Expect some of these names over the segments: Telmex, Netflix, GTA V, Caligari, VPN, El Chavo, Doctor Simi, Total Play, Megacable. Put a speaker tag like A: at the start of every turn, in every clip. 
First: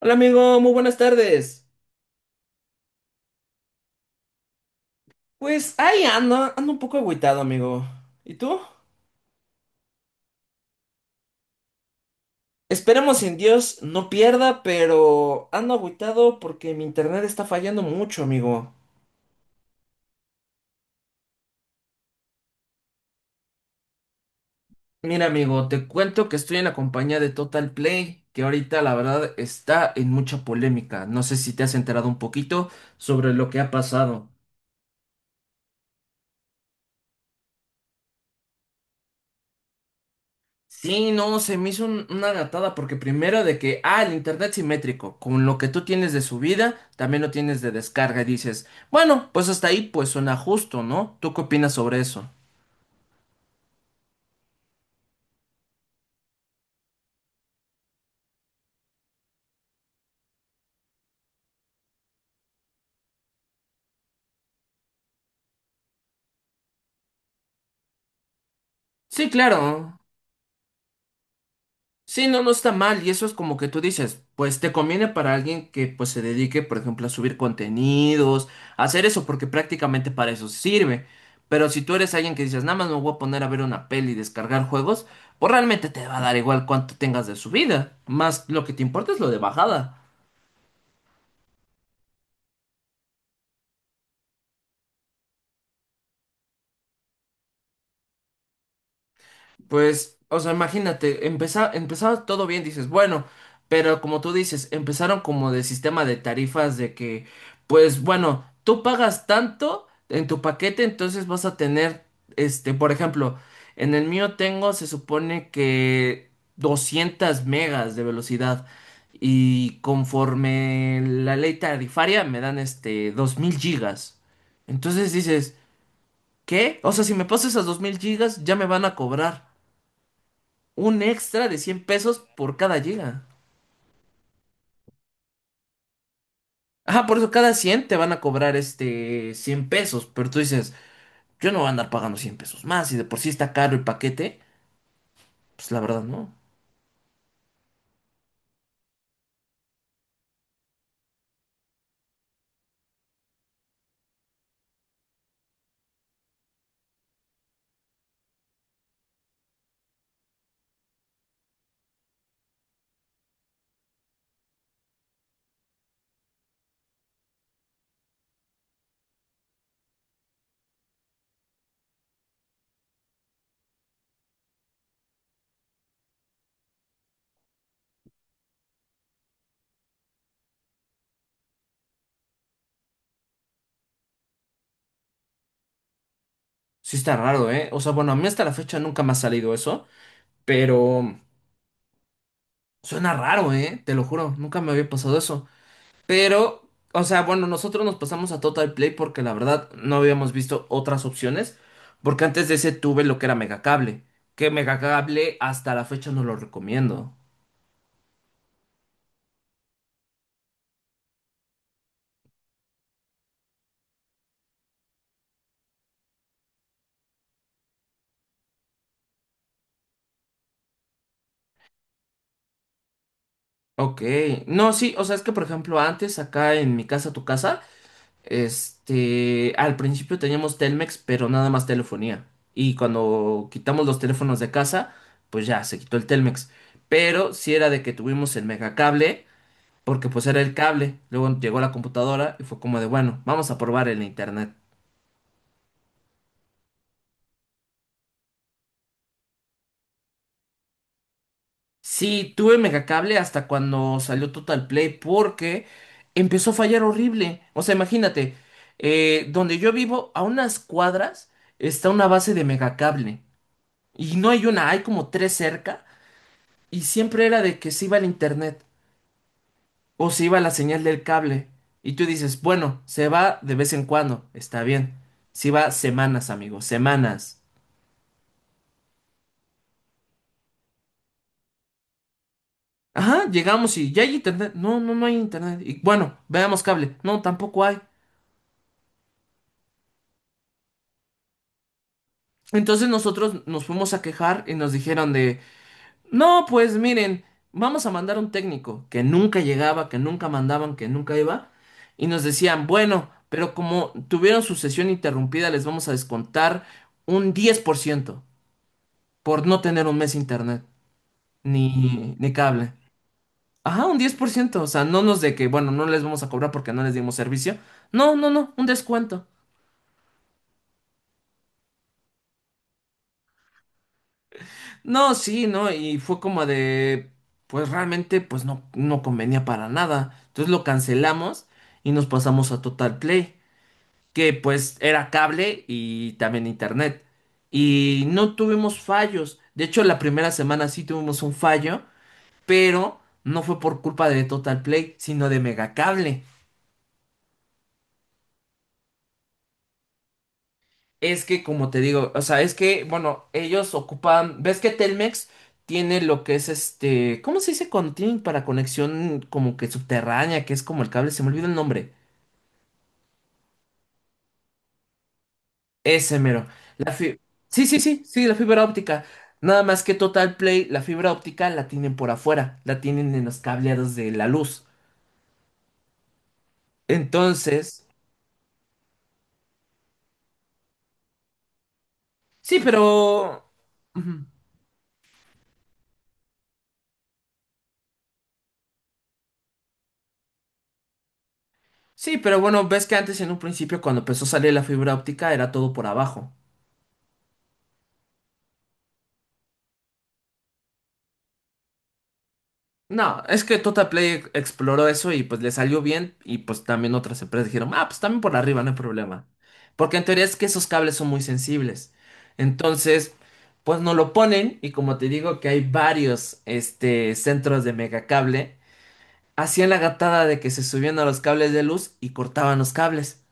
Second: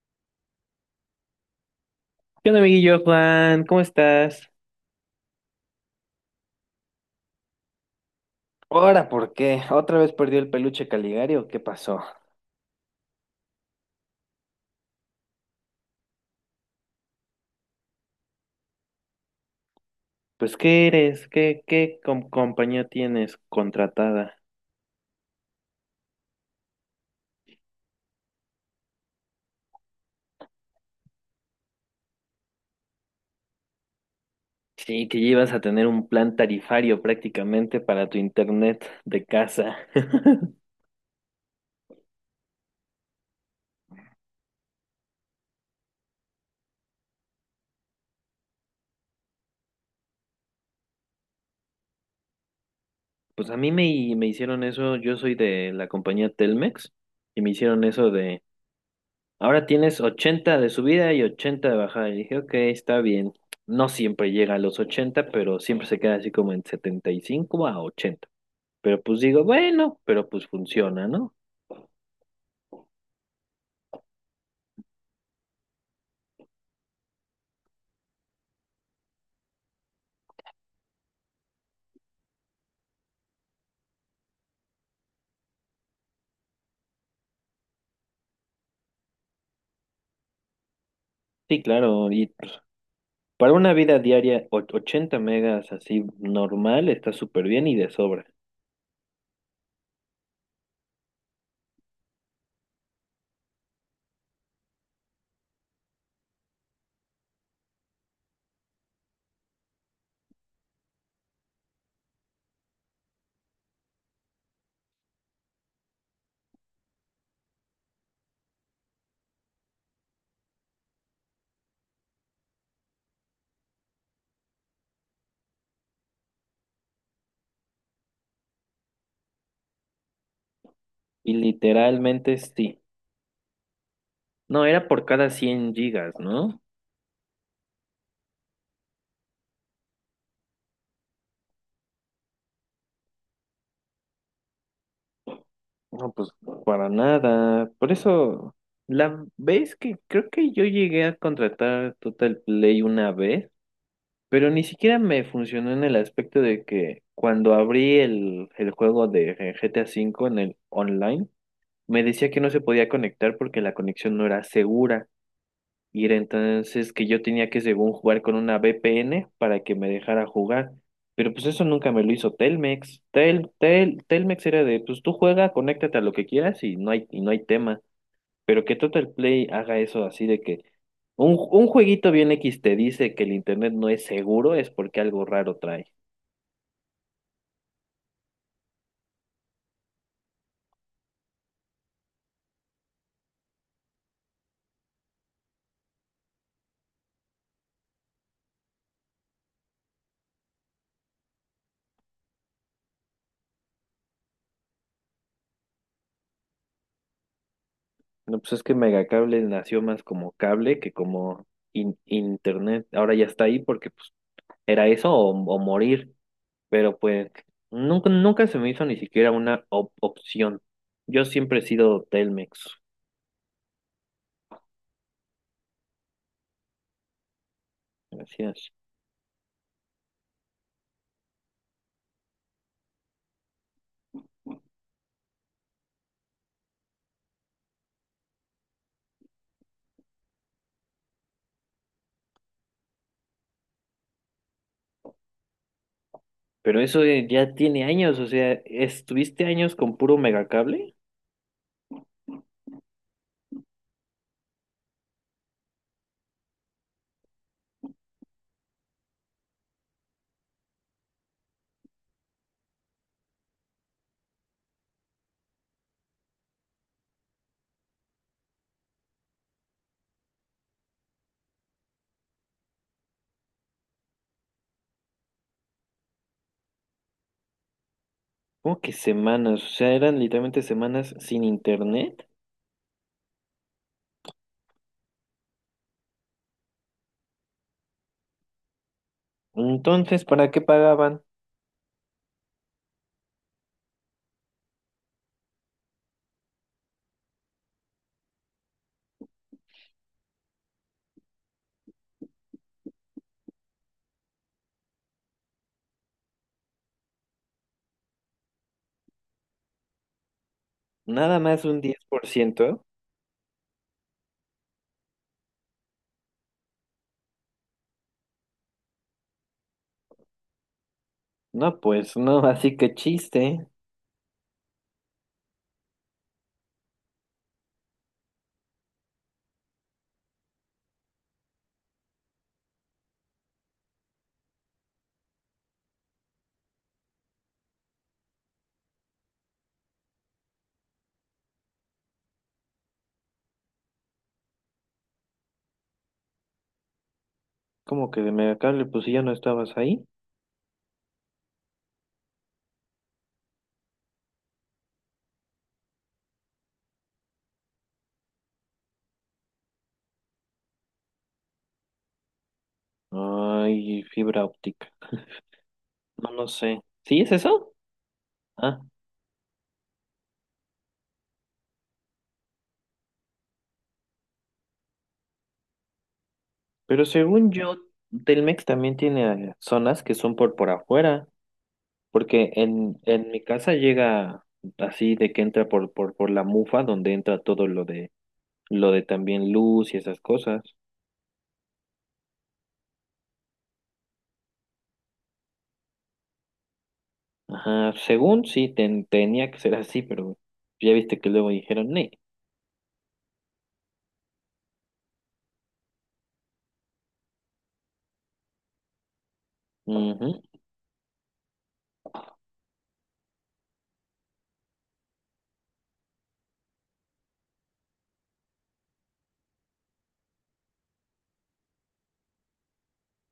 A: Hola amigo, muy buenas tardes.
B: ¿Qué onda, amiguillo Juan? ¿Cómo estás?
A: Pues ahí ando, ando un poco agüitado, amigo. ¿Y tú?
B: Ahora, ¿por qué? ¿Otra vez perdió el peluche Caligari o qué pasó?
A: Esperemos en Dios no pierda, pero ando agüitado porque mi internet está fallando mucho, amigo.
B: Pues, ¿qué eres? ¿Qué compañía tienes contratada?
A: Mira, amigo, te cuento que estoy en la compañía de Total Play, que ahorita la verdad está en mucha polémica. No sé si te has enterado un poquito sobre lo que ha pasado.
B: Sí, que llevas a tener un plan tarifario prácticamente para tu internet de casa.
A: Sí, no, se me hizo una gatada porque primero de que, el internet simétrico, con lo que tú tienes de subida, también lo tienes de descarga y dices, bueno, pues hasta ahí pues suena justo, ¿no? ¿Tú qué opinas sobre eso?
B: Pues a mí me hicieron eso, yo soy de la compañía Telmex, y me hicieron eso. Ahora tienes 80 de subida y 80 de bajada. Y dije, ok, está bien. No siempre llega a los 80, pero siempre se queda así como en 75 a 80. Pero pues
A: Sí,
B: digo,
A: claro.
B: bueno, pero pues funciona, ¿no?
A: Sí, no, no está mal. Y eso es como que tú dices, pues te conviene para alguien que pues se dedique, por ejemplo, a subir contenidos, a hacer eso, porque prácticamente para eso sirve. Pero si tú eres alguien que dices, nada más me voy a poner a ver una peli y descargar juegos, pues realmente te va a dar igual cuánto tengas de subida. Más lo que te importa es lo de bajada.
B: Sí, claro. Y pues, para una vida diaria, 80 megas así normal está súper bien y de sobra.
A: Pues, o sea, imagínate, empezaba todo bien, dices, bueno, pero como tú dices, empezaron como de sistema de tarifas de que, pues bueno, tú pagas tanto en tu paquete, entonces vas a tener, este, por ejemplo, en el mío tengo, se supone que 200 megas de velocidad y conforme la ley tarifaria me dan, este, 2,000 gigas. Entonces dices, ¿qué? O sea, si me paso esas 2,000 gigas, ya me van a cobrar un
B: Y
A: extra de 100 pesos
B: literalmente
A: por cada
B: sí.
A: giga.
B: No, era por cada 100 gigas, ¿no?
A: Ajá, por eso cada 100 te van a cobrar este 100 pesos, pero tú dices, yo no voy a andar pagando 100 pesos más y de por sí está caro el paquete, pues la verdad
B: No, pues
A: no.
B: para nada. Por eso, la vez que creo que yo llegué a contratar Total Play una vez, pero ni siquiera me funcionó en el aspecto de que cuando abrí el juego de GTA V en el online, me decía que no se podía conectar porque la conexión no era segura. Y era entonces que yo tenía que, según, jugar con una VPN para que me dejara jugar. Pero pues eso nunca me lo hizo Telmex. Telmex era de, pues tú juega, conéctate a lo que quieras y no hay tema. Pero que Total Play haga eso así de que un jueguito bien X te dice que el internet no es seguro, es porque algo raro trae.
A: Sí está raro, ¿eh? O sea, bueno, a mí hasta la fecha nunca me ha salido eso, pero suena raro, ¿eh? Te lo juro, nunca me había pasado eso. Pero, o sea, bueno, nosotros nos pasamos a Total Play porque la verdad no habíamos visto otras opciones, porque antes de ese tuve lo que era Megacable, que Megacable hasta la fecha no lo recomiendo.
B: No, pues es que Megacable nació más como cable que como internet. Ahora ya está ahí porque pues era eso o morir. Pero pues nunca, nunca se me hizo ni siquiera una opción. Yo siempre he sido Telmex,
A: Ok, no, sí, o sea, es que por ejemplo antes acá en mi casa, tu casa,
B: gracias.
A: este, al principio teníamos Telmex, pero nada más telefonía. Y cuando quitamos los teléfonos de casa, pues ya se quitó el Telmex. Pero sí era de que tuvimos el megacable, porque pues era el cable. Luego llegó la computadora y fue como de, bueno, vamos a probar el internet.
B: Pero eso ya tiene años, o sea, estuviste años con puro megacable.
A: Sí, tuve megacable hasta cuando salió Total Play porque empezó a fallar horrible. O sea, imagínate, donde yo vivo, a unas cuadras está una base de megacable. Y no hay una, hay como tres cerca. Y siempre era de que se iba el internet o se iba la señal del cable. Y tú dices, bueno, se va de vez en cuando, está bien. Se va semanas, amigo, semanas.
B: Como que semanas, o sea, eran literalmente semanas sin internet.
A: Ajá, llegamos y ya hay internet. No, no, no hay internet. Y bueno, veamos cable. No, tampoco hay.
B: Entonces, ¿para qué pagaban?
A: Entonces nosotros nos fuimos a quejar y nos dijeron de, no, pues miren, vamos a mandar un técnico que nunca llegaba, que nunca mandaban, que nunca iba. Y nos decían, bueno, pero como tuvieron su sesión interrumpida, les vamos a descontar un 10% por no tener un mes internet,
B: Nada más un diez
A: ni,
B: por
A: ni cable.
B: ciento
A: Ajá, un 10% o sea, no nos de que, bueno, no les vamos a cobrar porque no les dimos servicio. No, no, no, un descuento.
B: No, pues no, así que chiste.
A: No, sí, no, y fue como de, pues realmente, pues no, no convenía para nada. Entonces lo cancelamos y nos pasamos a Total Play, que pues era cable y también internet. Y no tuvimos fallos. De hecho, la primera semana sí tuvimos un fallo, pero no fue por culpa de Total Play, sino de Megacable.
B: Como que de megacable, pues si ya no estabas ahí.
A: Es que, como te digo, o sea, es que, bueno, ellos ocupan, ves que Telmex tiene lo que es este, ¿cómo se dice cuando tienen para conexión como que subterránea, que es como el cable? Se me olvida el nombre.
B: Ay, fibra óptica.
A: Ese
B: No,
A: mero.
B: no sé.
A: La fi-
B: ¿Sí es
A: Sí,
B: eso?
A: sí, sí, sí, la fibra
B: Ah,
A: óptica. Nada más que Total Play, la fibra óptica la tienen por afuera, la tienen en los cableados de la luz.
B: pero según yo,
A: Entonces,
B: Telmex también tiene zonas que son por afuera, porque
A: sí,
B: en
A: pero.
B: mi casa
A: Ujú.
B: llega así de que entra por la mufa, donde entra todo lo de también luz y esas cosas.
A: Sí, pero bueno, ves que antes en un principio cuando empezó a salir la fibra óptica era todo por abajo.
B: Ajá, según sí, tenía que ser así, pero ya viste que luego dijeron, no.
A: No, es que Total Play exploró eso y pues le salió bien y pues también otras empresas dijeron, ah, pues también por arriba, no hay problema. Porque en teoría es
B: Ujú.
A: que esos cables son muy sensibles. Entonces, pues no lo ponen y como te digo que hay varios este, centros de megacable, hacían la gatada de que se subían a los cables de luz y cortaban los cables.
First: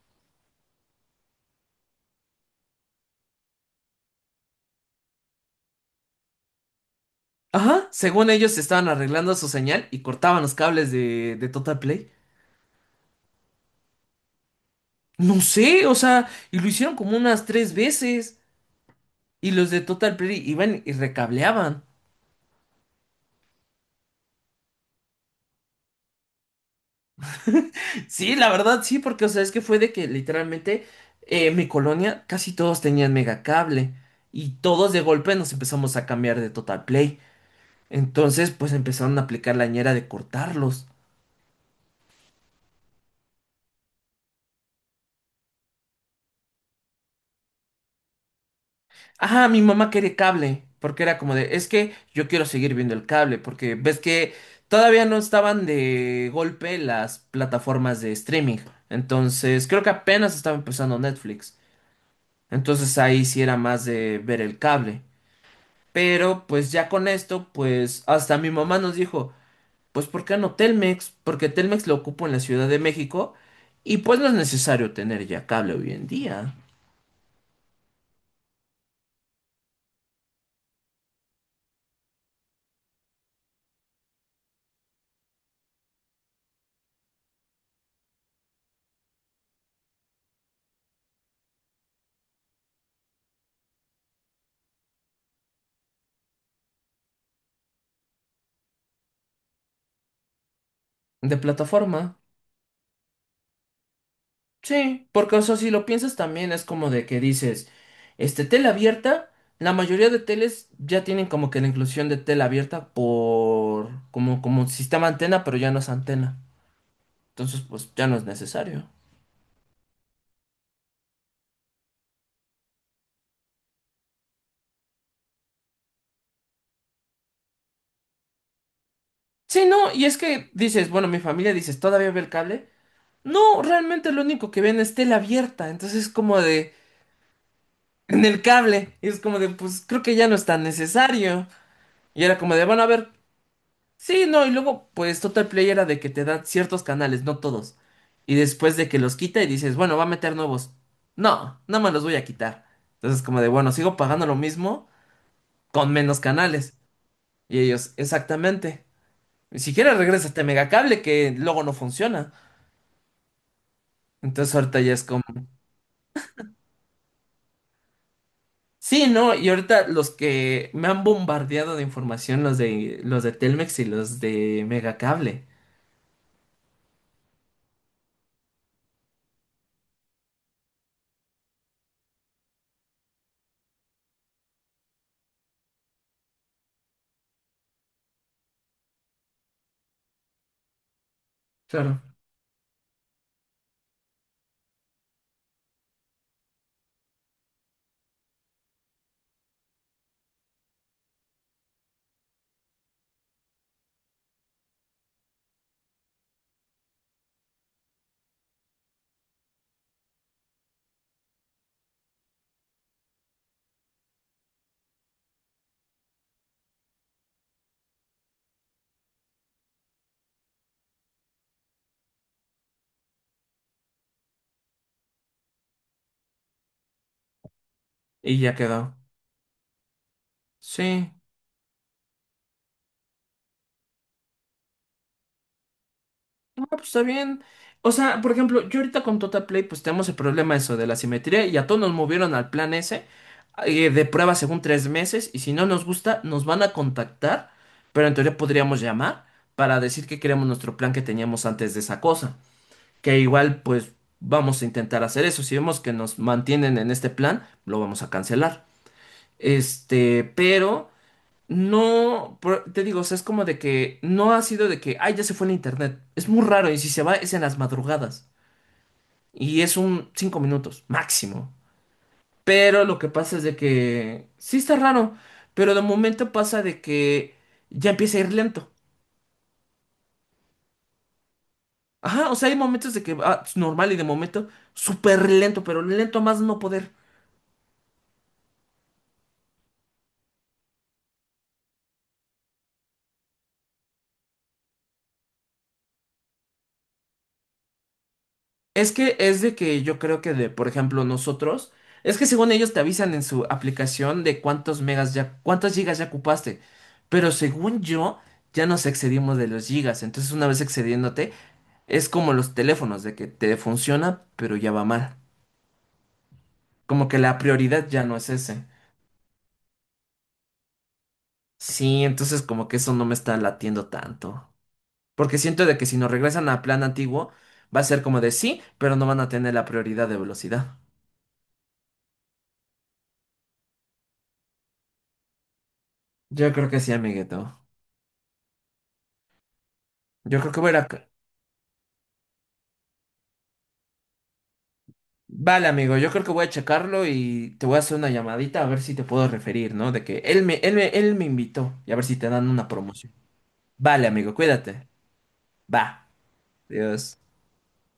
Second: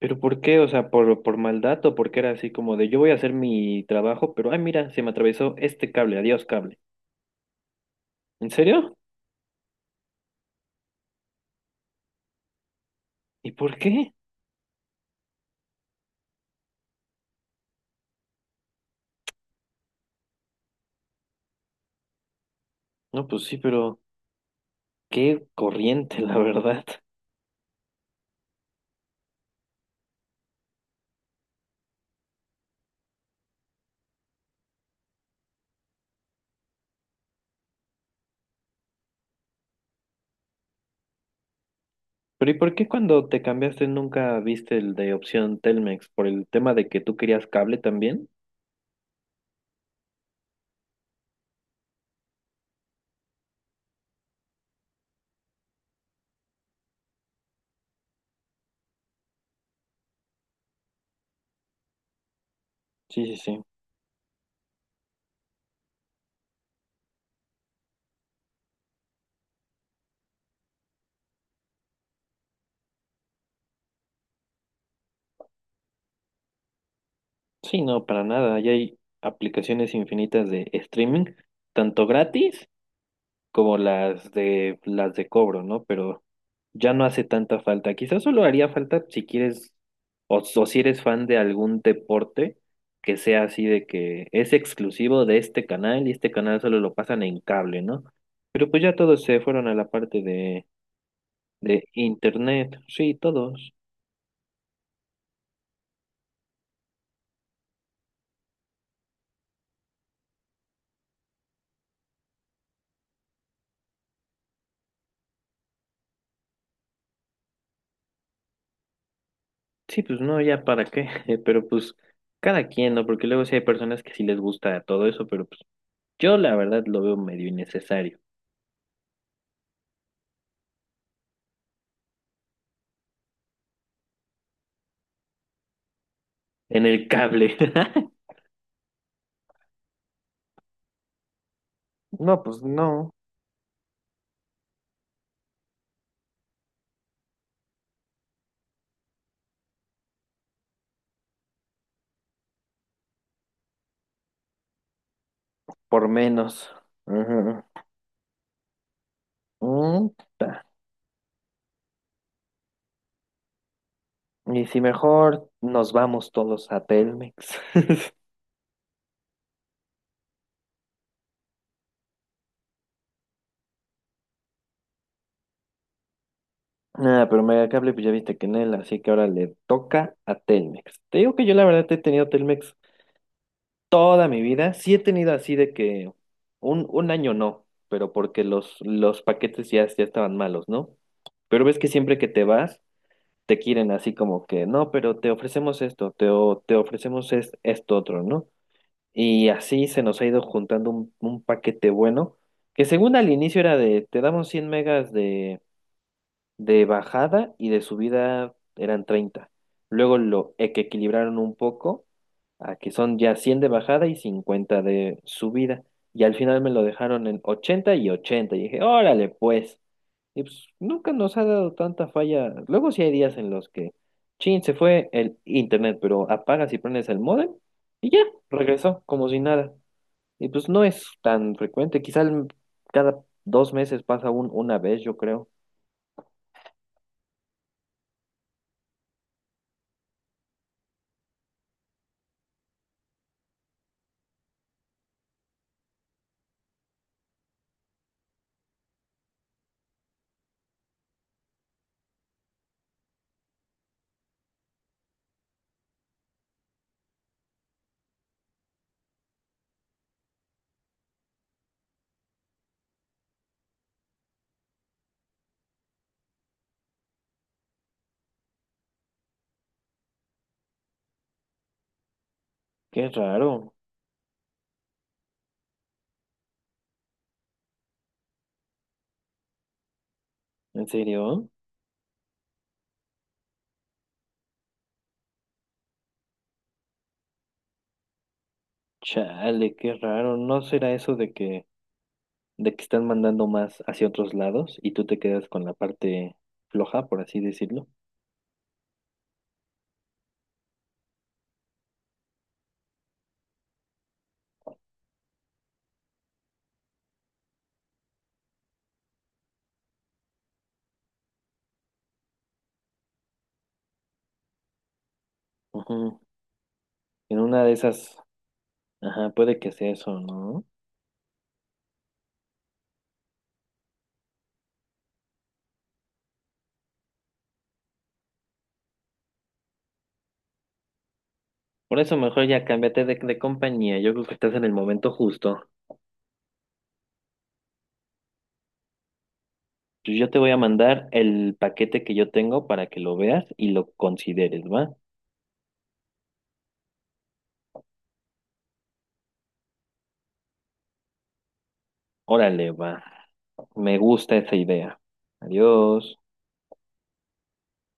B: Pero ¿por qué? O sea, por maldad o porque era así como de yo voy a hacer mi trabajo, pero ay, mira, se me atravesó este cable, adiós cable.
A: Ajá, según
B: ¿En
A: ellos estaban
B: serio?
A: arreglando su señal y cortaban los cables de, Total Play.
B: ¿Y por qué?
A: No sé, o sea, y lo hicieron como unas tres veces. Y los de Total Play iban y recableaban.
B: No, pues sí, pero... Qué corriente, la verdad.
A: Sí, la verdad, sí, porque, o sea, es que fue de que literalmente mi colonia casi todos tenían megacable. Y todos de golpe nos empezamos a cambiar de Total Play. Entonces, pues empezaron a aplicar la ñera de cortarlos.
B: Pero ¿y por qué cuando te cambiaste nunca viste el de opción Telmex? ¿Por el tema de que tú querías cable también?
A: Ajá, mi mamá quería cable. Porque era como de, es que yo quiero seguir viendo el cable. Porque ves que todavía no estaban de golpe las plataformas de streaming. Entonces, creo que apenas estaba empezando Netflix. Entonces ahí
B: Sí, sí,
A: sí era
B: sí.
A: más de ver el cable. Pero pues ya con esto, pues hasta mi mamá nos dijo, pues ¿por qué no Telmex? Porque Telmex lo ocupo en la Ciudad de México y pues no es necesario tener ya cable hoy en día
B: Sí, no, para nada. Ya hay aplicaciones infinitas de streaming, tanto gratis como las de cobro, ¿no? Pero ya no hace tanta falta. Quizás solo haría falta si quieres o si eres fan de algún deporte que sea así de que es exclusivo de este canal y este canal solo lo pasan en cable, ¿no? Pero pues ya todos se fueron a la parte de,
A: de
B: de
A: plataforma.
B: internet. Sí, todos.
A: Sí, porque o sea, si lo piensas también es como de que dices, este tela abierta, la mayoría de teles ya tienen como que la inclusión de tela abierta por como sistema antena, pero ya no es antena. Entonces, pues ya no es necesario.
B: Sí, pues no, ya para qué. Pero pues cada quien, ¿no? Porque luego sí hay personas que sí les gusta todo eso, pero pues yo la verdad lo veo medio innecesario.
A: Sí, no, y es que dices, bueno, mi familia dices, ¿todavía ve el cable? No, realmente lo único que ven es tela abierta, entonces es como de,
B: En el cable.
A: en el cable, y es como de, pues creo que ya no es tan necesario. Y era
B: No,
A: como
B: pues
A: de, bueno, a ver,
B: no,
A: sí, no, y luego, pues Total Play era de que te dan ciertos canales, no todos. Y después de que los quita y dices, bueno, va a meter nuevos. No, no me los voy a quitar. Entonces como de, bueno, sigo pagando lo mismo con
B: por
A: menos
B: menos.
A: canales. Y
B: Ujú.
A: ellos, exactamente. Ni siquiera
B: Mm,
A: regresa este
B: ta.
A: megacable que luego no funciona. Entonces
B: Y
A: ahorita
B: si
A: ya es como,
B: mejor nos vamos todos a Telmex.
A: sí, ¿no? Y ahorita los que me han bombardeado de información, los de Telmex y los de Megacable.
B: Nada, pero Megacable, pues ya viste que en él, así que ahora le toca a Telmex. Te digo que yo la verdad he tenido Telmex toda mi vida. Sí he tenido así de que un año no, pero porque los paquetes ya estaban malos, ¿no? Pero ves que
A: Claro.
B: siempre que te vas, te quieren así como que, no, pero te ofrecemos esto, te ofrecemos esto otro, ¿no? Y así se nos ha ido juntando un paquete bueno, que según al inicio era de, te damos 100 megas de bajada y de subida eran 30. Luego lo que equilibraron un poco, a que son ya 100 de bajada y 50 de subida. Y al final me lo dejaron en 80 y 80. Y dije, órale pues. Y pues nunca nos ha dado tanta falla. Luego sí hay días en los que, chin, se fue el internet, pero apagas y prendes el módem y ya,
A: Y ya quedó.
B: regresó como si nada. Y pues no es
A: Sí,
B: tan frecuente, quizá cada 2 meses pasa una vez, yo creo.
A: no, pues está bien. O sea, por ejemplo, yo ahorita con Totaplay, pues tenemos el problema eso de la simetría y a todos nos movieron al plan ese de prueba según 3 meses y si no nos gusta, nos van a contactar, pero en teoría podríamos llamar para decir que queremos nuestro plan que teníamos antes de esa cosa. Que igual pues vamos a intentar hacer eso. Si vemos que nos mantienen en este plan, lo vamos a cancelar. Este, pero no, te digo, o sea, es como de que no ha sido de que, ay, ya se fue el internet. Es muy raro y si se va es en las madrugadas y es un 5 minutos máximo. Pero lo que
B: Qué
A: pasa es
B: raro,
A: de que sí está raro, pero de momento pasa de que ya empieza a ir lento.
B: ¿en serio?
A: Ajá, o sea, hay momentos de que va normal y de momento súper lento, pero lento a más no poder.
B: Chale, qué raro. ¿No será eso de que están mandando más hacia otros lados y tú te quedas con la parte floja, por así decirlo?
A: Es que es de que yo creo que de, por ejemplo, nosotros, es que según ellos te avisan en su aplicación de cuántos megas ya, cuántas gigas ya ocupaste, pero según yo, ya nos excedimos de los gigas, entonces una vez excediéndote, es como los teléfonos, de que te funciona, pero ya va mal,
B: Ujú.
A: como que la
B: En una de
A: prioridad ya no
B: esas,
A: es ese.
B: ajá, puede que sea eso, ¿no?
A: Sí, entonces como que eso no me está latiendo tanto, porque siento de que si nos regresan a plan antiguo, va a ser como de sí, pero no van a tener la prioridad de velocidad.
B: Por eso mejor ya cámbiate de compañía. Yo creo que estás en el momento justo.
A: Yo creo que sí, amiguito.
B: Pues yo
A: Yo
B: te voy
A: creo
B: a
A: que voy a ir a.
B: mandar el paquete que yo tengo para que lo veas y lo consideres, ¿va?
A: Vale, amigo, yo creo que voy a checarlo y te voy a hacer una llamadita a ver si te puedo referir, ¿no? De que él me invitó y a ver si te dan una
B: Órale, va.
A: promoción.
B: Me
A: Vale, amigo,
B: gusta esa
A: cuídate.
B: idea.
A: Va.
B: Adiós.
A: Adiós.